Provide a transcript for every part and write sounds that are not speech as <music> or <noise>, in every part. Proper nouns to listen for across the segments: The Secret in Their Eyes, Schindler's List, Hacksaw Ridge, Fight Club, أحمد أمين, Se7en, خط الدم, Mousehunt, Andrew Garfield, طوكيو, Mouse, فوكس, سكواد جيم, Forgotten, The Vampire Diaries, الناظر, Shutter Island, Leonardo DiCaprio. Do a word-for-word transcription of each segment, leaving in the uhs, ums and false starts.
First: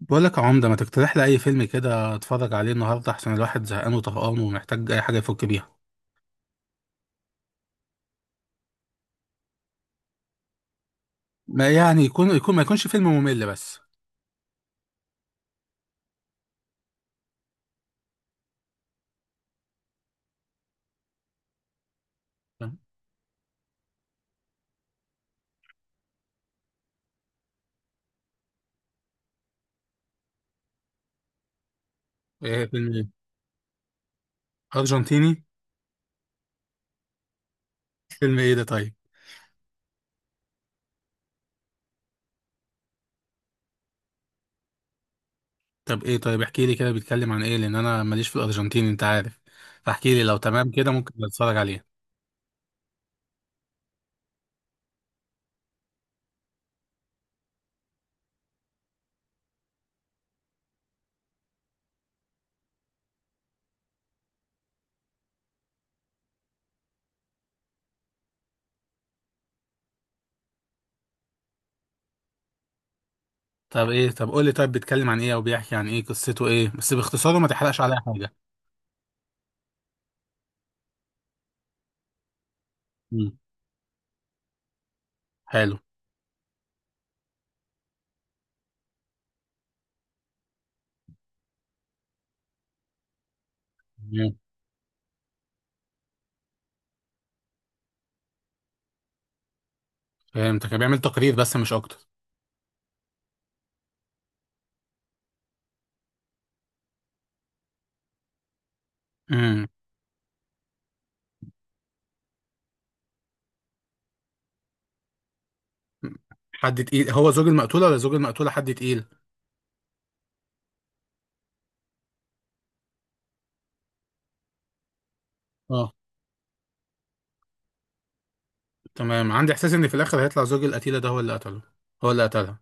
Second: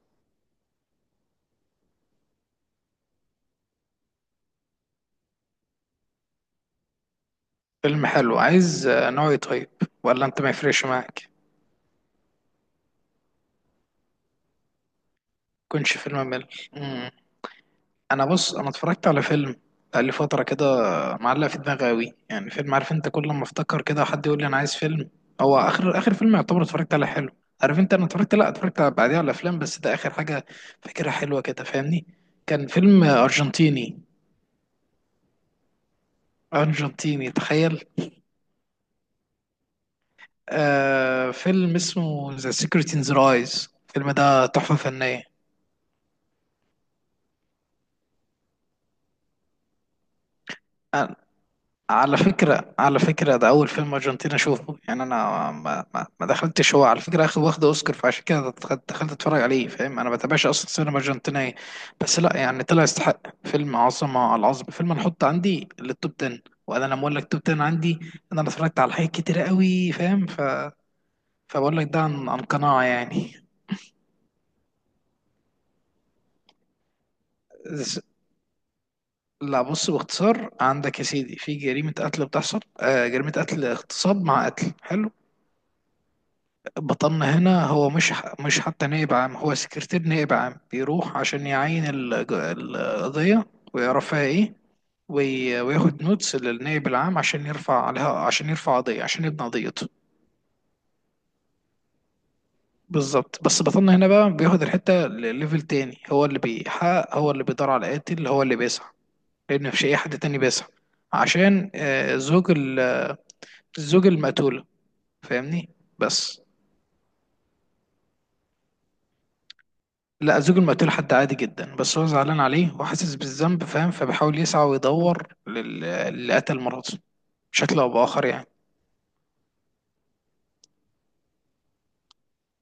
بقول لك يا عمدة ما تقترح لي أي فيلم كده أتفرج عليه النهاردة عشان الواحد زهقان وطهقان ومحتاج أي حاجة يفك بيها. فيلم حلو عايز آه، نوعي. طيب، ولا انت ما يفرقش معاك؟ ما يعني يكون يكون ما يكونش فيلم ممل بس. يكونش فيلم مل. مم. انا بص، انا اتفرجت على فيلم بقى لي فتره كده، معلق في دماغي قوي، يعني فيلم، عارف انت، كل ما افتكر كده حد يقول لي انا عايز فيلم. هو اخر اخر فيلم يعتبر اتفرجت على حلو، عارف انت. انا اتفرجت، لا اتفرجت على- بعديها على افلام، بس ده اخر حاجه فاكرها حلوه كده، فاهمني. إيه كان فيلم فيلم إيه؟ ارجنتيني. أرجنتيني. ارجنتيني، تخيل. فيلم إيه ده طيب؟ آه، فيلم اسمه ذا سيكريت ان ذا رايز. الفيلم ده تحفه فنيه. طب إيه طيب، احكي لي كده بيتكلم عن إيه، لأن أنا ماليش في الأرجنتيني أنت عارف، فاحكي لي لو تمام كده ممكن أتفرج عليه. على فكرة على فكرة ده أول فيلم أرجنتيني أشوفه، يعني أنا ما, ما, ما دخلتش. هو على فكرة أخد واخد أوسكار، فعشان كده دخلت دخلت أتفرج عليه، فاهم؟ أنا ما بتابعش أصلا سينما أرجنتينية. بس لا يعني طلع يستحق، فيلم عظمة على العظمة. فيلم أنا أحط عندي للتوب عشرة، وأنا لما أقول لك توب عشرة عندي، أنا اتفرجت على حاجات كتيرة قوي، فاهم؟ ف... فبقول لك ده عن, عن قناعة يعني. طب إيه طب قول لي طيب بيتكلم عن إيه أو بيحكي عن إيه، قصته إيه بس باختصار وما تحرقش عليا ز- حاجة. لا بص، باختصار، عندك يا سيدي في جريمة قتل بتحصل، آه، جريمة مم. قتل اغتصاب مع قتل. حلو. حلو. بطلنا هنا هو مش ح- مش حتى نائب عام، هو سكرتير نائب عام، بيروح عشان يعين الج- القضية ويعرف فيها مم. ايه، وي- وياخد نوتس للنائب العام عشان يرفع عليها، عشان يرفع قضية، عشان يبني قضيته. فهمتك، بيعمل تقرير بس مش أكتر. بالظبط. بس بطلنا هنا بقى بياخد الحتة لليفل تاني، هو اللي بيحقق، هو اللي بيدور على القاتل، هو اللي بيسعى. مم. لأن مفيش أي حد تاني بيسعى عشان، آه، زوج ال- زوج المقتولة، فاهمني. بس. حد تقيل هو زوج المقتولة، ولا زوج المقتولة حد تقيل؟ لا زوج المقتول حد عادي جدا، بس هو زعلان عليه وحاسس بالذنب، فاهم؟ فبيحاول يسعى ويدور لل- اه للي قتل مراته بشكل او باخر يعني. تمام، عندي احساس ان في الاخر هيطلع زوج القتيلة ده هو اللي قتله، هو اللي قتلها.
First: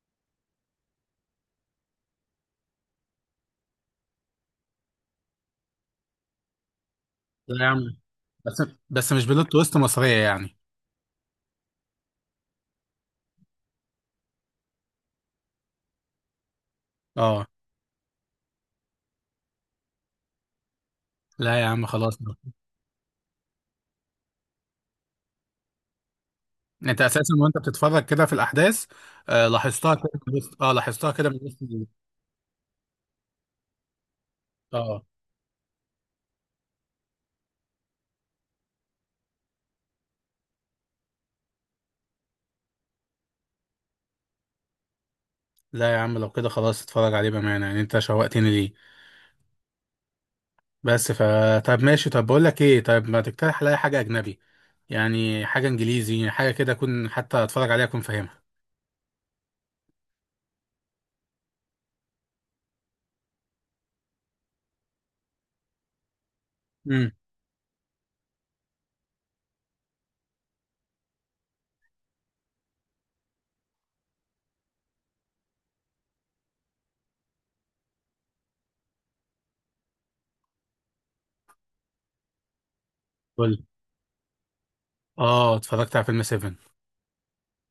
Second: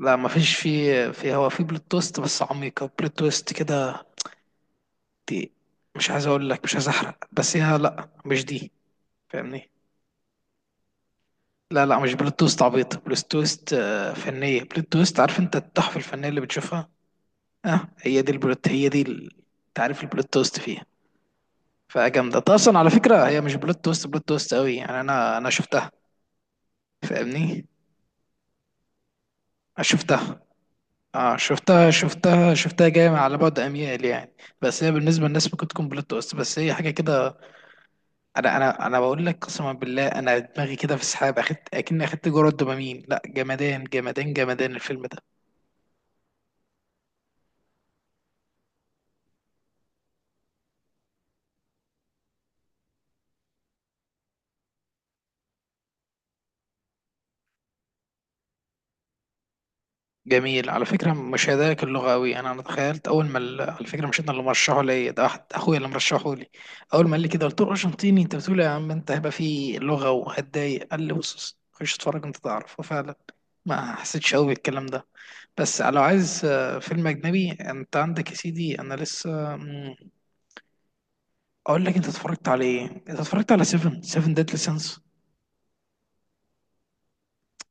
لا مفيش. في في، هو في بلوت تويست بس عميقة، بلوت تويست كده دي. مش عايز اقول لك، مش عايز احرق، بس لا يا عم. هي لا مش بس. دي، بس مش بلوت فاهمني. تويست مصرية يعني. لا لا مش بلوت تويست عبيطة، بلوت تويست، آه، فنية، بلوت تويست، عارف انت التحفة الفنية اللي بتشوفها. اه. اه، هي دي البلوت، هي دي ال- تعريف البلوت تويست فيها. لا يا عم خلاص بقى. فجامدة. طيب، اصلا على فكرة هي مش بلوت تويست، بلوت تويست قوي يعني. انا انا شفتها، انت اساسا وانت فاهمني. بتتفرج كده في الاحداث، آه آه، لاحظتها كده من شفتها. وسط- اه لاحظتها كده اه من وسط ال- شفتها شفتها شفتها جايه على بعد اميال يعني. بس هي اه بالنسبه للناس ممكن تكون بلوت تويست، بس هي حاجه كده. انا انا انا بقول لك، قسما بالله، انا دماغي كده في سحاب، اخدت اكني اخدت جرعه دوبامين. لا، جمدان جمدان جمدان الفيلم ده. لا يا عم لو كده خلاص اتفرج عليه بامانه، يعني انت شوقتني ليه. بس ف طب ماشي، طب بقول لك ايه، طب ما تقترح عليا حاجه اجنبي، يعني حاجه انجليزي حاجه كده اكون حتى اتفرج عليها اكون فاهمها. جميل. على فكره مش هدايا اللغه قوي. انا انا تخيلت اول ما ال- على فكره مش انا اللي مرشحه لي ده، أحد اخويا اللي مرشحه لي. اول ما مم. قال لي كده قلت له ارجنتيني؟ انت بتقول إيه يا عم؟ انت هيبقى في لغه وهتضايق. قال لي بص بص، خش اتفرج انت تعرف. وفعلا ما حسيتش قوي بالكلام ده. بس لو عايز، آه، فيلم أجنبي، أنت عندك يا سيدي. أنا لسه، مم، أقول لك، أنت اتفرجت على إيه؟ أنت اتفرجت قول. على سيفن سيفن ديدلي سينس؟ اه اتفرجت على فيلم سفن.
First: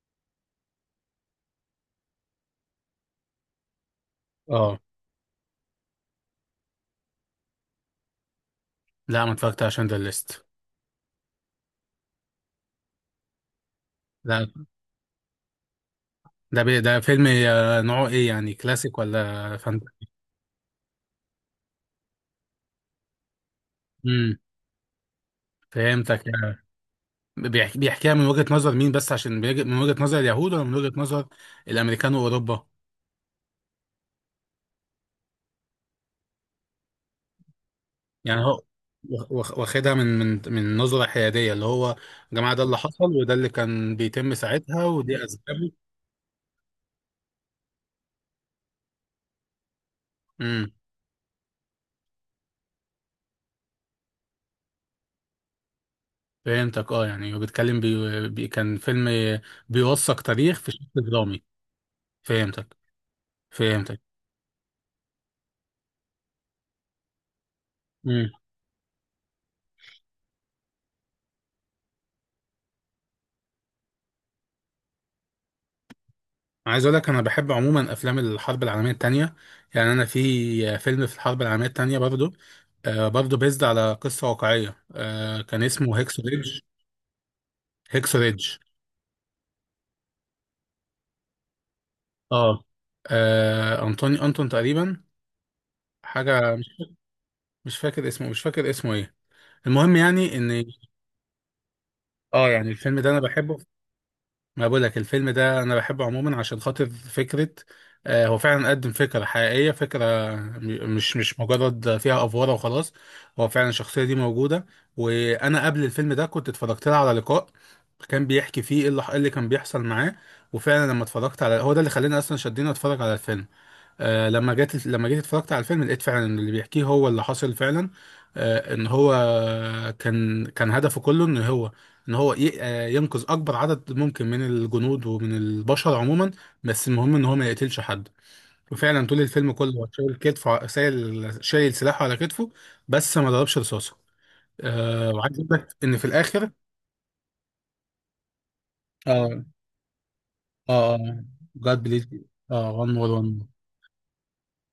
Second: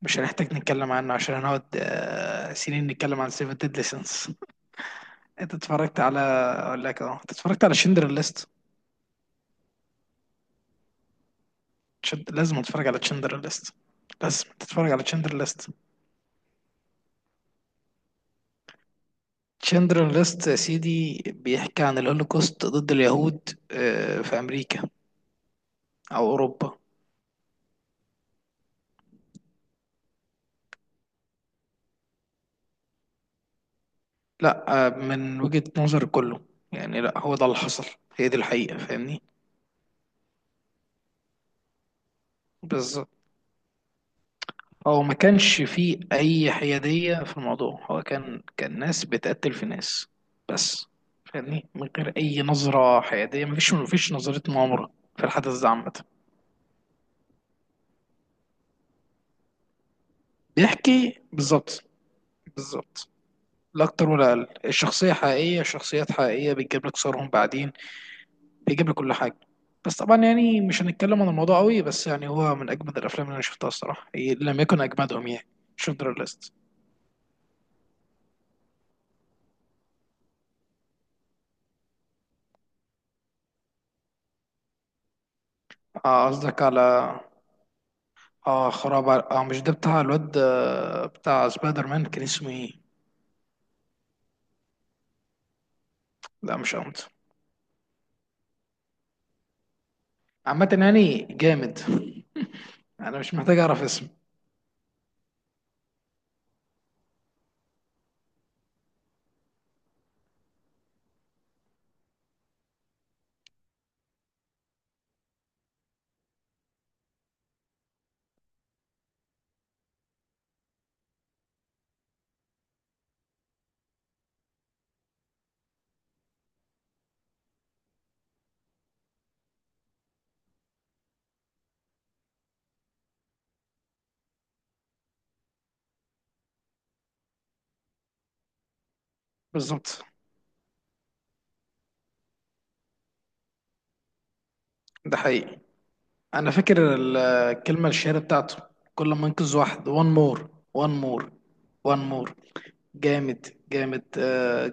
مش هنحتاج نتكلم عنه عشان هنقعد، آه، سنين نتكلم عن سيفن ديدلي سينس. اه. <laughs> أنت اتفرجت على، أقول لك، أه، أنت اتفرجت على شندر ليست؟ لا ما اتفرجت على شندر ليست. شد... لازم اتفرج على شندر ليست. لازم لا تتفرج على شندر ليست. ده بي ده فيلم آه، نوعه ايه يعني، كلاسيك ولا فانت؟ شندر ليست يا سيدي بيحكي عن الهولوكوست ضد اليهود، آه، امم. في أمريكا فهمتك أو آه. أوروبا. بيحكي، بيحكيها من وجهة نظر مين بس، عشان بيج- من وجهة نظر اليهود ولا من وجهة نظر الامريكان واوروبا؟ لا آه، من وجهة نظر كله. يعني لا، هو ده اللي حصل، هي دي يعني هو الحقيقة، فاهمني. واخ- واخدها من من من نظرة حيادية، اللي هو يا جماعة ده اللي بس حصل وده اللي كان بيتم ساعتها هو ما ودي كانش اسبابه. فيه أي حيادية في الموضوع. هو كان كان ناس بتقتل في ناس، امم. بس، فاهمني، من غير أي نظرة حيادية. مفيش مفيش نظرة مؤامرة في الحدث ده عامة. فهمتك اه، يعني وبيتكلم بي... بي... كان فيلم بيوثق تاريخ في شكل بيحكي درامي. بالظبط. فهمتك. بالظبط. لا فهمتك. أكتر ولا أقل. الشخصية حقيقية، شخصيات حقيقية، بتجيب لك صورهم بعدين، امم. بيجيب لي كل حاجه. بس طبعا يعني مش هنتكلم عن الموضوع قوي، بس يعني هو من اجمد الافلام اللي انا شفتها الصراحه. إيه، لم يكن اجمدهم يعني، شندر ليست. عايز اقول لك انا بحب عموما افلام الحرب العالميه الثانيه. يعني انا في فيلم في الحرب العالميه الثانيه برضو، آه برضو بيزد على قصه واقعيه، آه كان اسمه هيكسو اه ريدج. قصدك على، هيكسو ريدج. اه خراب على- اه مش ده بتاع الواد، آه، بتاع سبايدر مان؟ كان اسمه اه. ايه؟ آه، انطوني انتون تقريبا، حاجه لا مش، مش قمت. مش فاكر اسمه، مش فاكر اسمه ايه. المهم يعني ان، عامه يعني جامد. اه يعني الفيلم ده انا انا مش بحبه. محتاج اعرف اسم. ما بقول لك الفيلم ده انا بحبه عموما عشان خاطر فكره، آه، هو فعلا قدم فكره حقيقيه، فكره، م- مش مش مجرد فيها افواره وخلاص، هو فعلا الشخصيه دي موجوده. وانا قبل الفيلم ده كنت اتفرجت لها على لقاء، كان بيحكي فيه ايه اللي إيه اللي كان بيحصل معاه، وفعلا لما اتفرجت على هو ده اللي خلاني اصلا شدني اتفرج على الفيلم. آه لما جيت لما جيت اتفرجت على الفيلم لقيت فعلا إن اللي بيحكيه هو اللي حصل فعلا. آه ان هو كان كان هدفه كله ان هو، ان هو ي- آه، ينقذ اكبر عدد ممكن من الجنود ومن البشر عموما، بس المهم ان هو ما يقتلش حد. وفعلا طول الفيلم كله هو بالظبط. شايل كتفه، شايل شايل سلاحه على كتفه، بس ما ضربش رصاصه. آه ده وعايز اقول حقيقي. لك ان في الاخر. انا فاكر ال- الكلمه الشهيره بتاعته، كل ما اه. انقذ واحد وان مور وان اه. مور، جاد وان بليز. مور اه وان مور جامد. وان جامد.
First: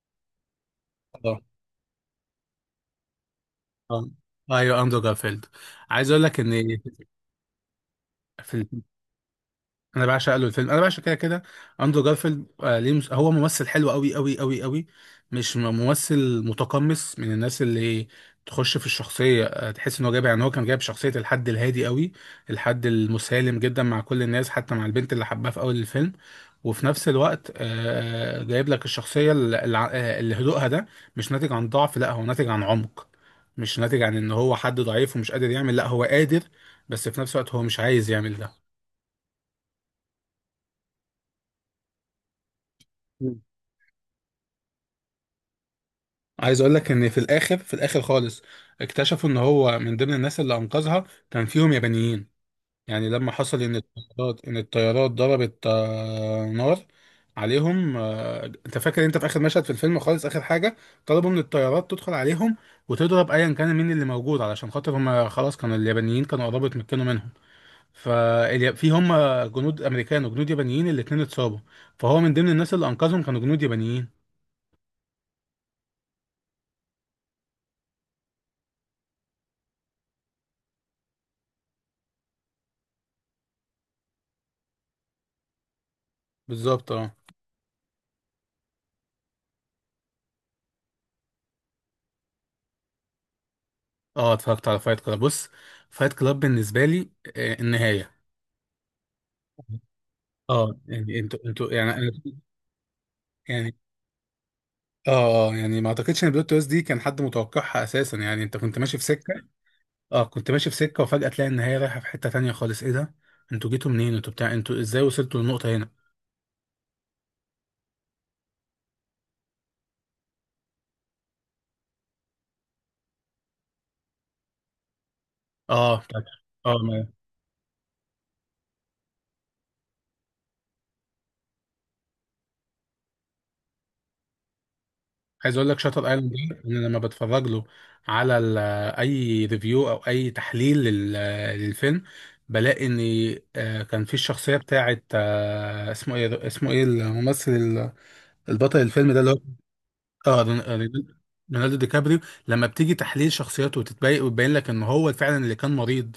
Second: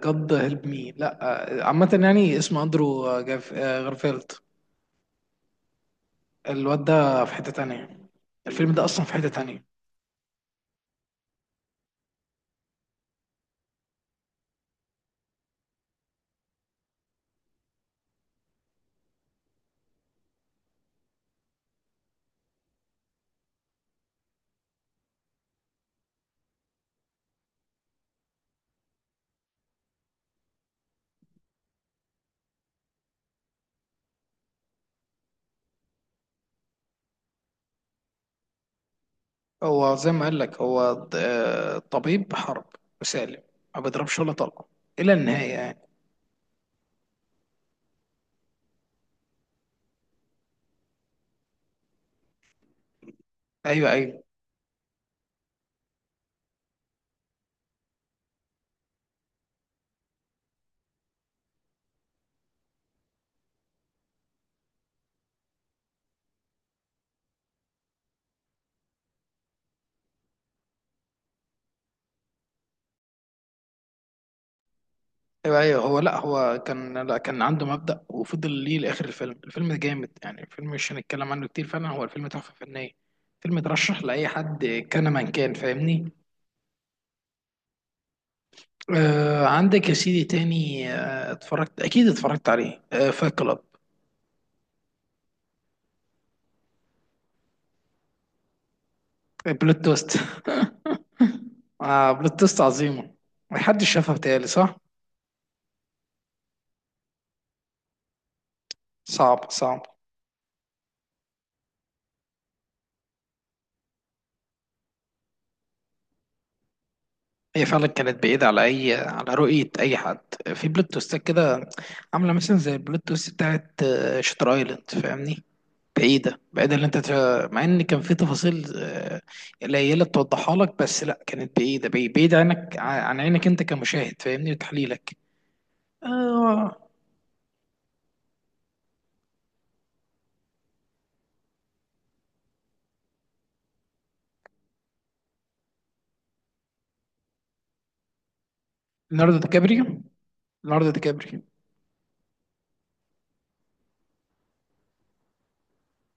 جاد هيلب مي. لا، اه God bless you. آه، one more, one more. آه، عامه يعني اسمه اندرو، آه، جاف، آه، آه. غارفيلد. آه، ايوه اندرو جارفيلد. عايز اقول لك ان الواد ده في حته تانية. الفيلم فيلم، ده اصلا في حته تانية. انا بعشق له الفيلم، انا بعشق كده كده. اندرو جارفيلد آه ليه مس... هو ممثل حلو قوي قوي قوي قوي، مش م- ممثل متقمص من الناس اللي تخش في الشخصيه، آه تحس ان هو جايب، يعني هو كان جايب شخصيه الحد الهادي قوي، الحد المسالم جدا مع كل الناس حتى مع البنت اللي حبها في اول الفيلم. وفي نفس الوقت آه آه، جايب لك الشخصيه اللي، اللي هدوءها ده مش ناتج عن ضعف، لا هو ناتج عن عمق. مش ناتج عن ان هو حد ضعيف ومش قادر يعمل، لا هو قادر، بس في نفس الوقت هو مش عايز يعمل ده. هو زي ما قال لك هو ط- آه، طبيب حرب وسالم، ما بيضربش ولا طلقه الى النهايه يعني. عايز اقول لك ان في الاخر في الاخر خالص، اكتشفوا ان هو من ضمن الناس اللي انقذها كان فيهم يابانيين. يعني لما حصل ان ايوه ايوه الطيارات ان الطيارات ضربت آه، نار عليهم، آه، انت فاكر انت في اخر مشهد في الفيلم خالص اخر حاجه، طلبوا من الطيارات تدخل عليهم وتضرب ايا كان مين اللي موجود، علشان خاطر هم خلاص كانوا اليابانيين كانوا قربوا يتمكنوا منهم. ففي هم جنود امريكان وجنود يابانيين الاتنين اتصابوا، فهو من ضمن الناس اللي انقذهم كانوا جنود يابانيين. ايوه ايوه هو لا، هو كان، لا كان عنده مبدأ وفضل ليه لاخر الفيلم. الفيلم ده جامد يعني. الفيلم مش هنتكلم عنه كتير، فعلا هو الفيلم تحفة فنية. فيلم اترشح لاي حد كان من كان، فاهمني. بالظبط اه. آه عندك يا سيدي تاني، آه اتفرجت، اكيد اتفرجت عليه، آه، فايت كلاب. اه اتفرجت على فايت كلاب. بص فايت كلاب بالنسبه لي، آه، النهايه. بلوت توست. <laughs> اه يعني انتوا انتوا يعني انا، آه، بلوت توست عظيمة. يعني، محدش شافها بتهيألي، صح؟ اه اه يعني ما اعتقدش ان البلوت تويست دي كان حد متوقعها اساسا، يعني انت كنت ماشي في سكه. صعب صعب اه كنت ماشي في سكه وفجاه تلاقي النهايه رايحه في حته تانية خالص، ايه ده انتوا جيتوا منين، انتوا بتاع، انتوا ازاي وصلتوا للنقطه هنا. هي فعلا كانت بعيدة على أي، على رؤية أي حد. في بلوت تويستات كده عاملة مثلا زي البلوت تويست بتاعت، آه، شاتر أيلاند، فاهمني. اه بتاعت- بعيدة بعيدة اه اللي أنت تف- مع إن كان في تفاصيل، آه، قليلة توضحها لك، بس لأ كانت بعيدة، بعي- بعيدة عنك، ع- عن عينك أنت كمشاهد، فاهمني وتحليلك. عايز اقول لك شاتر ايلاند ده، آه. انا لما بتفرج له على ال- اي ريفيو او اي تحليل لل- للفيلم بلاقي ان، آه، كان في الشخصيه بتاعه، آه، اسمه ايه اسمه ايه الممثل ال- البطل الفيلم ده اللي هو، ليوناردو دي كابريو. اه رون- ليوناردو دي رون- كابريو. رونالدو دي كابريو. لما بتيجي تحليل شخصيته وتتبين وتبين لك ان هو فعلا اللي كان مريض،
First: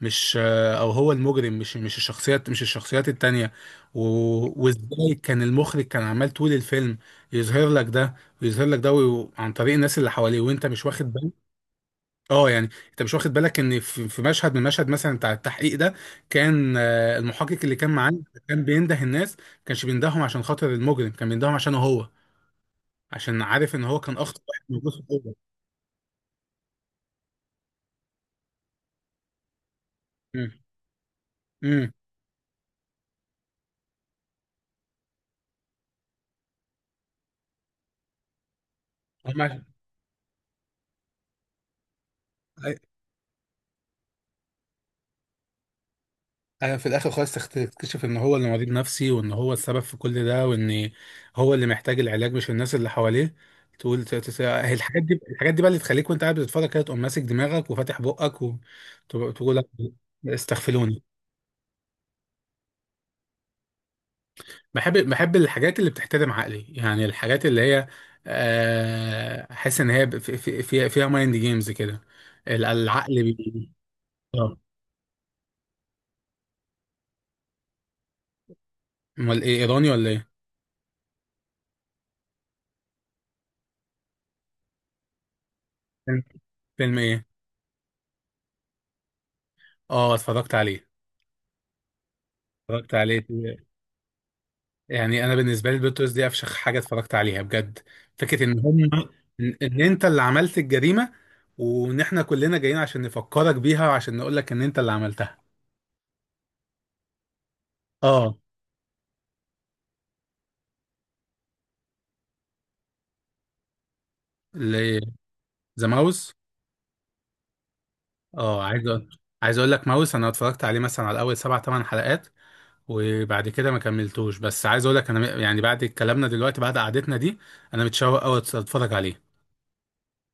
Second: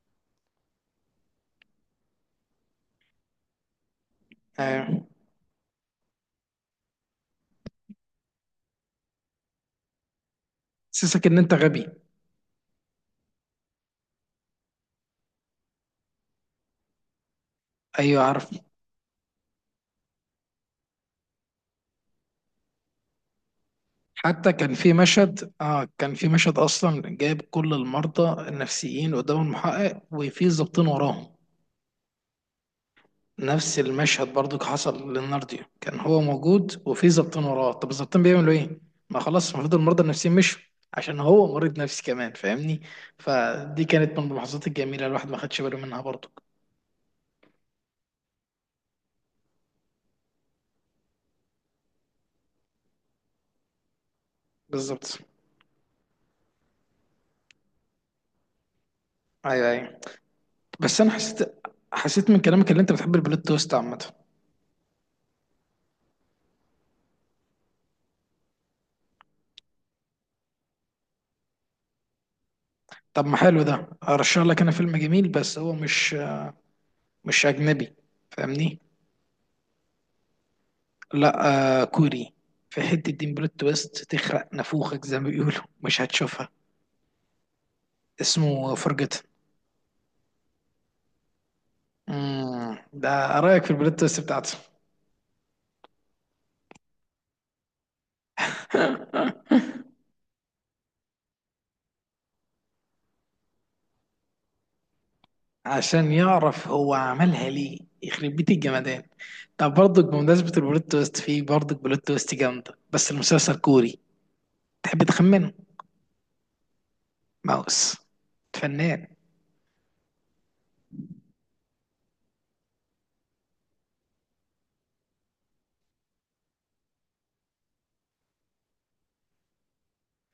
مش، او هو المجرم، مش مش الشخصيات مش الشخصيات التانية. و- أيوه. وازاي كان المخرج كان عمال طول الفيلم يظهر لك ده ويظهر لك ده وي- عن طريق الناس اللي حواليه وانت مش واخد حسسك بالك. إن أنت غبي. اه يعني انت مش واخد بالك ان في في مشهد من المشهد مثلا بتاع التحقيق ده، كان آه، المحقق اللي كان معاه أيوه. كان بينده الناس، ما كانش بيندههم عشان خاطر المجرم، كان بيندههم عشانه هو، عشان عارف ان هو كان اخطر حتى واحد كان موجود في في الاوضه. مشهد، اه كان في مشهد اصلا جايب كل المرضى النفسيين قدام المحقق وفي ظابطين وراهم. امم. نفس المشهد برضو حصل للنارديو، كان هو موجود وفي ظابطين وراه. طب الظابطين بيعملوا ايه؟ ما خلاص المفروض المرضى النفسيين مشوا، عشان هو مريض نفسي كمان، امم. فاهمني. فدي كانت من اللحظات الجميله الواحد ما خدش باله منها برضو. ايوه في الاخر خالص تخت- تكتشف ان هو اللي مريض نفسي، وان هو السبب في كل ده، وان هو اللي محتاج العلاج مش الناس اللي حواليه. تقول ت- ت- ت- هي الحاجات بالظبط. دي، الحاجات دي بقى اللي تخليك وانت قاعد بتتفرج كده تقوم ماسك دماغك وفاتح بقك وتقول ايوه ايوه بس استغفلوني. انا حسيت حسيت من كلامك اللي انت بتحب البلوت تويست عامه. بحب، بحب الحاجات اللي بتحترم عقلي، يعني الحاجات اللي هي آه، احس ان هي ب- في- في- فيها فيها مايند جيمز كده، ال- العقل طب ما حلو، بي ده ارشح اه. لك انا فيلم جميل بس هو مش مش اجنبي، فاهمني. امال ايه، ايراني ولا ايه؟ لا آه، كوري. في حته دين بلوت تويست تخرق نافوخك زي ما بيقولوا، مش هتشوفها. فيلم ايه؟ اسمه فرجتن. اه اتفرجت عليه. امم، اتفرجت عليه، ده رايك في البلوت تويست بتاعته. يعني انا بالنسبه لي البلوتوث دي افشخ حاجه اتفرجت عليها بجد، فكره ان هم، ان إن انت اللي عملت الجريمه، وان احنا كلنا جايين عشان نفكرك بيها وعشان نقول لك ان انت اللي عملتها. عشان يعرف هو عملها ليه، يخرب اه. بيت الجمدان. طب برضك بمناسبة البلوت تويست، فيه برضك بلوت تويست جامدة، بس المسلسل كوري. تحب تخمنه؟ ذا ماوس. ماوس. اه عايز فنان. أقول- عايز اقول لك ماوس، انا اتفرجت عليه مثلا على اول سبع ثمان حلقات، وبعد كده ما كملتوش، بس عايز اقول لك انا م- يعني بعد كلامنا دلوقتي بعد قعدتنا دي انا متشوق قوي اتفرج عليه.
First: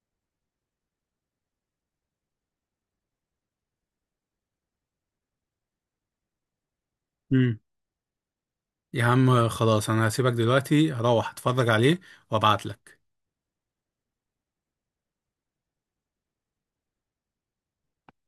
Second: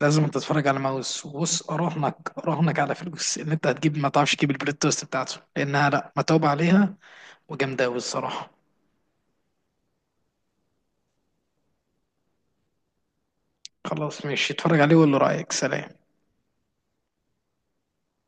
لازم تتفرج على ماوس. وبص، اراهنك اراهنك على فلوس ان انت هتجيب، ما تعرفش تجيب البلوت توست بتاعته، لانها، لا، متعوب عليها امم. وجامده قوي الصراحه. يا عم خلاص انا هسيبك دلوقتي، هروح اتفرج عليه وابعت لك. خلاص ماشي، اتفرج عليه وقول له رايك. سلام.